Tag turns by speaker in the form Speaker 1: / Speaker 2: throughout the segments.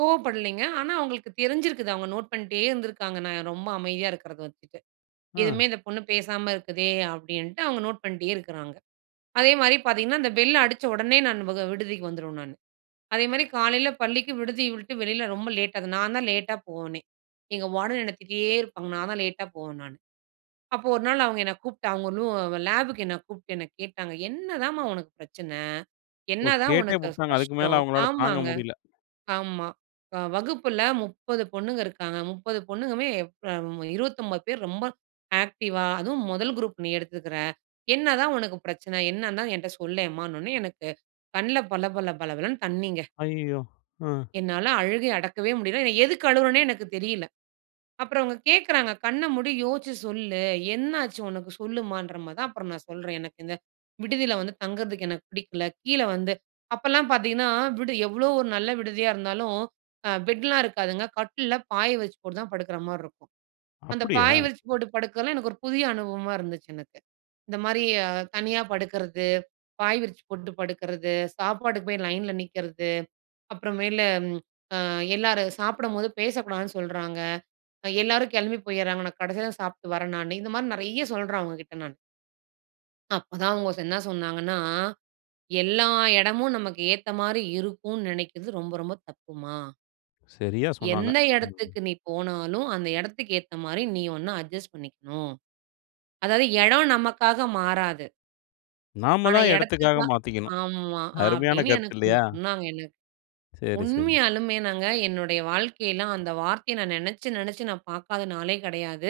Speaker 1: கோவப்படலைங்க. ஆனா அவங்களுக்கு தெரிஞ்சிருக்குது அவங்க நோட் பண்ணிட்டே இருந்துருக்காங்க, நாங்க ரொம்ப அமைதியா இருக்கிறத வச்சுட்டு.
Speaker 2: ம்.
Speaker 1: எதுவுமே இந்த பொண்ணு பேசாம இருக்குதே அப்படின்ட்டு அவங்க நோட் பண்ணிட்டே இருக்குறாங்க. அதேமாதிரி பார்த்தீங்கன்னா அந்த பெல் அடிச்ச உடனே நான் வக விடுதிக்கு வந்துருவேன் நானு. அதே மாதிரி காலையில பள்ளிக்கு விடுதியை விட்டு வெளியில ரொம்ப லேட்டாது நான் தான் லேட்டா போவேனே. எங்க வார்டன் என்ன திட்டிட்டே இருப்பாங்க. நான் தான் லேட்டா போவேன் நானு. அப்போ ஒரு நாள் அவங்க என்ன கூப்பிட்டு அவங்க ரூ லேபுக்கு என்ன கூப்பிட்டு என்ன கேட்டாங்க "என்னதாம்மா உனக்கு பிரச்சனை?
Speaker 2: ஓ!
Speaker 1: என்னதான்
Speaker 2: கேட்டே
Speaker 1: உனக்கு கஷ்
Speaker 2: புட்டாங்க. அதுக்கு மேல
Speaker 1: கஷ்டம்?"
Speaker 2: அவுங்களால தாங்க
Speaker 1: ஆமாங்க,
Speaker 2: முடியல.
Speaker 1: ஆமா. அ வகுப்பில 30 பொண்ணுங்க இருக்காங்க. 30 பொண்ணுங்கமே ப் அம் 29 பேர் ரொம்ப ஆக்டிவா, அதுவும் முதல் குரூப் நீ எடுத்துருக்கிற. என்னதான் உனக்கு பிரச்சனை? என்னன்னு தான் என்ட்ட சொல்லேம்மான்னோன்னே எனக்கு கண்ல பள பள பள பளனு தண்ணிங்க.
Speaker 2: ஐயயோ! ஆ.
Speaker 1: என்னால அழுகைய அடக்கவே முடியல. நான் எதுக்கு அழுவுறேன்னே எனக்கு தெரியல. அப்புறம் அவங்க கேட்குறாங்க "கண்ண மூடி யோசிச்சு சொல்லு. என்னாச்சு உனக்கு சொல்லுமான்ற மாதான்." அப்புறம் நான் சொல்றேன் எனக்கு இந்த விடுதியில வந்து தங்குறதுக்கு எனக்கு பிடிக்கல. கீழ வந்து அப்பலாம் பார்த்தீங்கன்னா, விடு எவ்வளோ ஒரு நல்ல விடுதியா இருந்தாலும் அ பெட்லாம் இருக்காதுங்க. கட்டில்ல பாய விரிச்சி போட்டு தான் படுக்குற மாதிரி இருக்கும். அந்த
Speaker 2: அப்பிடியா?
Speaker 1: பாய் விரிச்சி போட்டு படுக்கறதல்லாம் எனக்கு ஒரு புதிய அனுபவமா இருந்துச்சு எனக்கு. இந்த மாதிரி அ "தனியா படுக்கிறது. பாய் விரிச்சி போட்டு படுக்கிறது. சாப்பாடுக்கு போய் லைன்ல நிக்கிறது. அப்புறமேலு ம் அ எல்லாரும் சாப்பிடம்போது பேசக்கூடாதுன்னு சொல்றாங்க. எல்லாரும் கிளம்பி போயிர்றாங்க. நான் கடைசில தான் சாப்பிட்டு வரேன் நானு." இந்த மாதிரி நெறைய சொல்றேன் அவங்ககிட்ட நான். அப்பதான் அவங்க ச என்ன சொன்னாங்கன்னா, "எல்லா இடமும் நமக்கு ஏத்த மாதிரி இருக்கும்ன்னு நினைக்கிறது ரொம்ப ரொம்ப தப்புமா."
Speaker 2: சரியா சொன்னாங்க.
Speaker 1: "எந்த
Speaker 2: ம்.
Speaker 1: இடத்துக்கு நீ போனாலும் அந்த இடத்துக்கு ஏத்த மாதிரி நீ ஒன்ன அட்ஜஸ்ட் பண்ணிக்கணும்." அதாவது இடம் நமக்காக மாறாது.
Speaker 2: நாம
Speaker 1: ஆனா
Speaker 2: தான் எடத்துக்காக
Speaker 1: இடத்துக்கா
Speaker 2: மாத்திக்கணும்.
Speaker 1: ஆமா.
Speaker 2: அருமையான
Speaker 1: அப்படின்னு
Speaker 2: கருத்து
Speaker 1: எனக்கு ஒண்ணு
Speaker 2: இல்லையா?
Speaker 1: சொன்னாங்க எனக்கு.
Speaker 2: சரி, சரி.
Speaker 1: உண்மையாலுமே நாங்க என்னுடைய வாழ்க்கைலாம் அந்த வார்த்தையை நான் நெனச்சி நெனச்சி நான் பார்க்காத நாளே கிடையாது.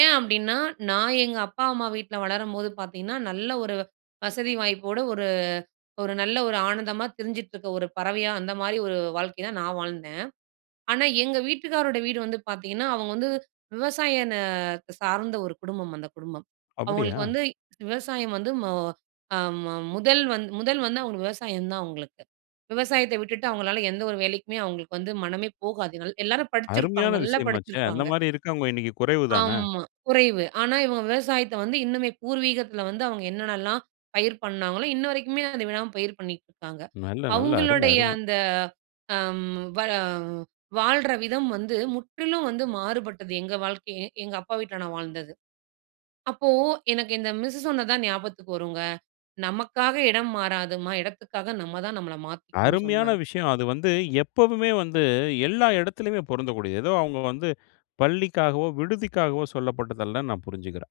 Speaker 1: ஏன் அப்படின்னா நான் எங்க அப்பா அம்மா வீட்ல வளரம்போது பார்த்தீங்கன்னா, நல்ல ஒரு வ் வசதி வாய்ப்போடு ஒரு ஒரு நல்ல ஒரு ஆனந்தமா திரிஞ்சிட்டு இருக்க ஒரு பறவையா, அந்த மாதிரி ஒரு வாழ்க்கைதான் நான் வாழ்ந்தேன். ஆனா எங்க வீட்டுக்காரோடைய வீடு வந்து பார்த்தீங்கன்னா அவங்க வந்து விவசாய இந்த சார்ந்த ஒரு குடும்பம் அந்த குடும்பம்.
Speaker 2: அப்படியா?
Speaker 1: அவங்களுக்கு வந்து விவசாயம் வந்து மொ அம் ம முதல் வந் முதல் வந்து அவங்களுக்கு விவசாயம் தான் அவங்களுக்கு. விவசாயத்த விட்டுட்டு அவங்களால எந்த ஒரு வேலைக்குமே அவங்களுக்கு வந்து மனமே போகாதுனால எல்லாரும் படிச்சிருப்பாங்க
Speaker 2: அருமையான
Speaker 1: நல்லா
Speaker 2: விஷயமாச்சே! அந்த
Speaker 1: படிச்சிருப்பாங்க.
Speaker 2: மாதிரி இருக்கவங்க இன்னைக்கு குறைவு தான!
Speaker 1: ஆமா, குறைவு. ஆனா இவங்க விவசாயத்த வந்து இன்னுமே பூர்வீகத்தில வந்து அவங்க என்னென்னலாம் பயிர் பண்ணாங்களோ இன்ன வரைக்குமே அதை விடாம பயிர் பண்ணிக்கிட்டு இருக்காங்க.
Speaker 2: நல்ல, நல்ல. அரும!
Speaker 1: அவங்களுடைய
Speaker 2: அரும!
Speaker 1: அந்த அம் வ வாழ்ற விதம் வந்து முற்றிலும் வந்து மாறுபட்டது. எங்க வாழ்க்கையே எங்க அப்பா வீட்ல நான் வாழ்ந்தது. அப்போ எனக்கு இந்த மிஸ்ஸு சொன்னது தான் ஞாபகத்துக்கு வருங்க. நமக்காக இடம் மாறாதும்மா! இடத்துகாக நம்மதான் நம்மள மாத்திகணும்னு
Speaker 2: அருமையான
Speaker 1: சொன்னாங்க.
Speaker 2: விஷயம். அது வந்து எப்பவுமே வந்து எல்லா இடத்திலயுமே பொருந்தக்கூடியது. ஏதோ அவங்க வந்து பள்ளிக்காகவோ, விடுதிக்காகவோ சொல்லப்பட்டது அல்லன்னு நான் புரிஞ்சுக்கிறேன்.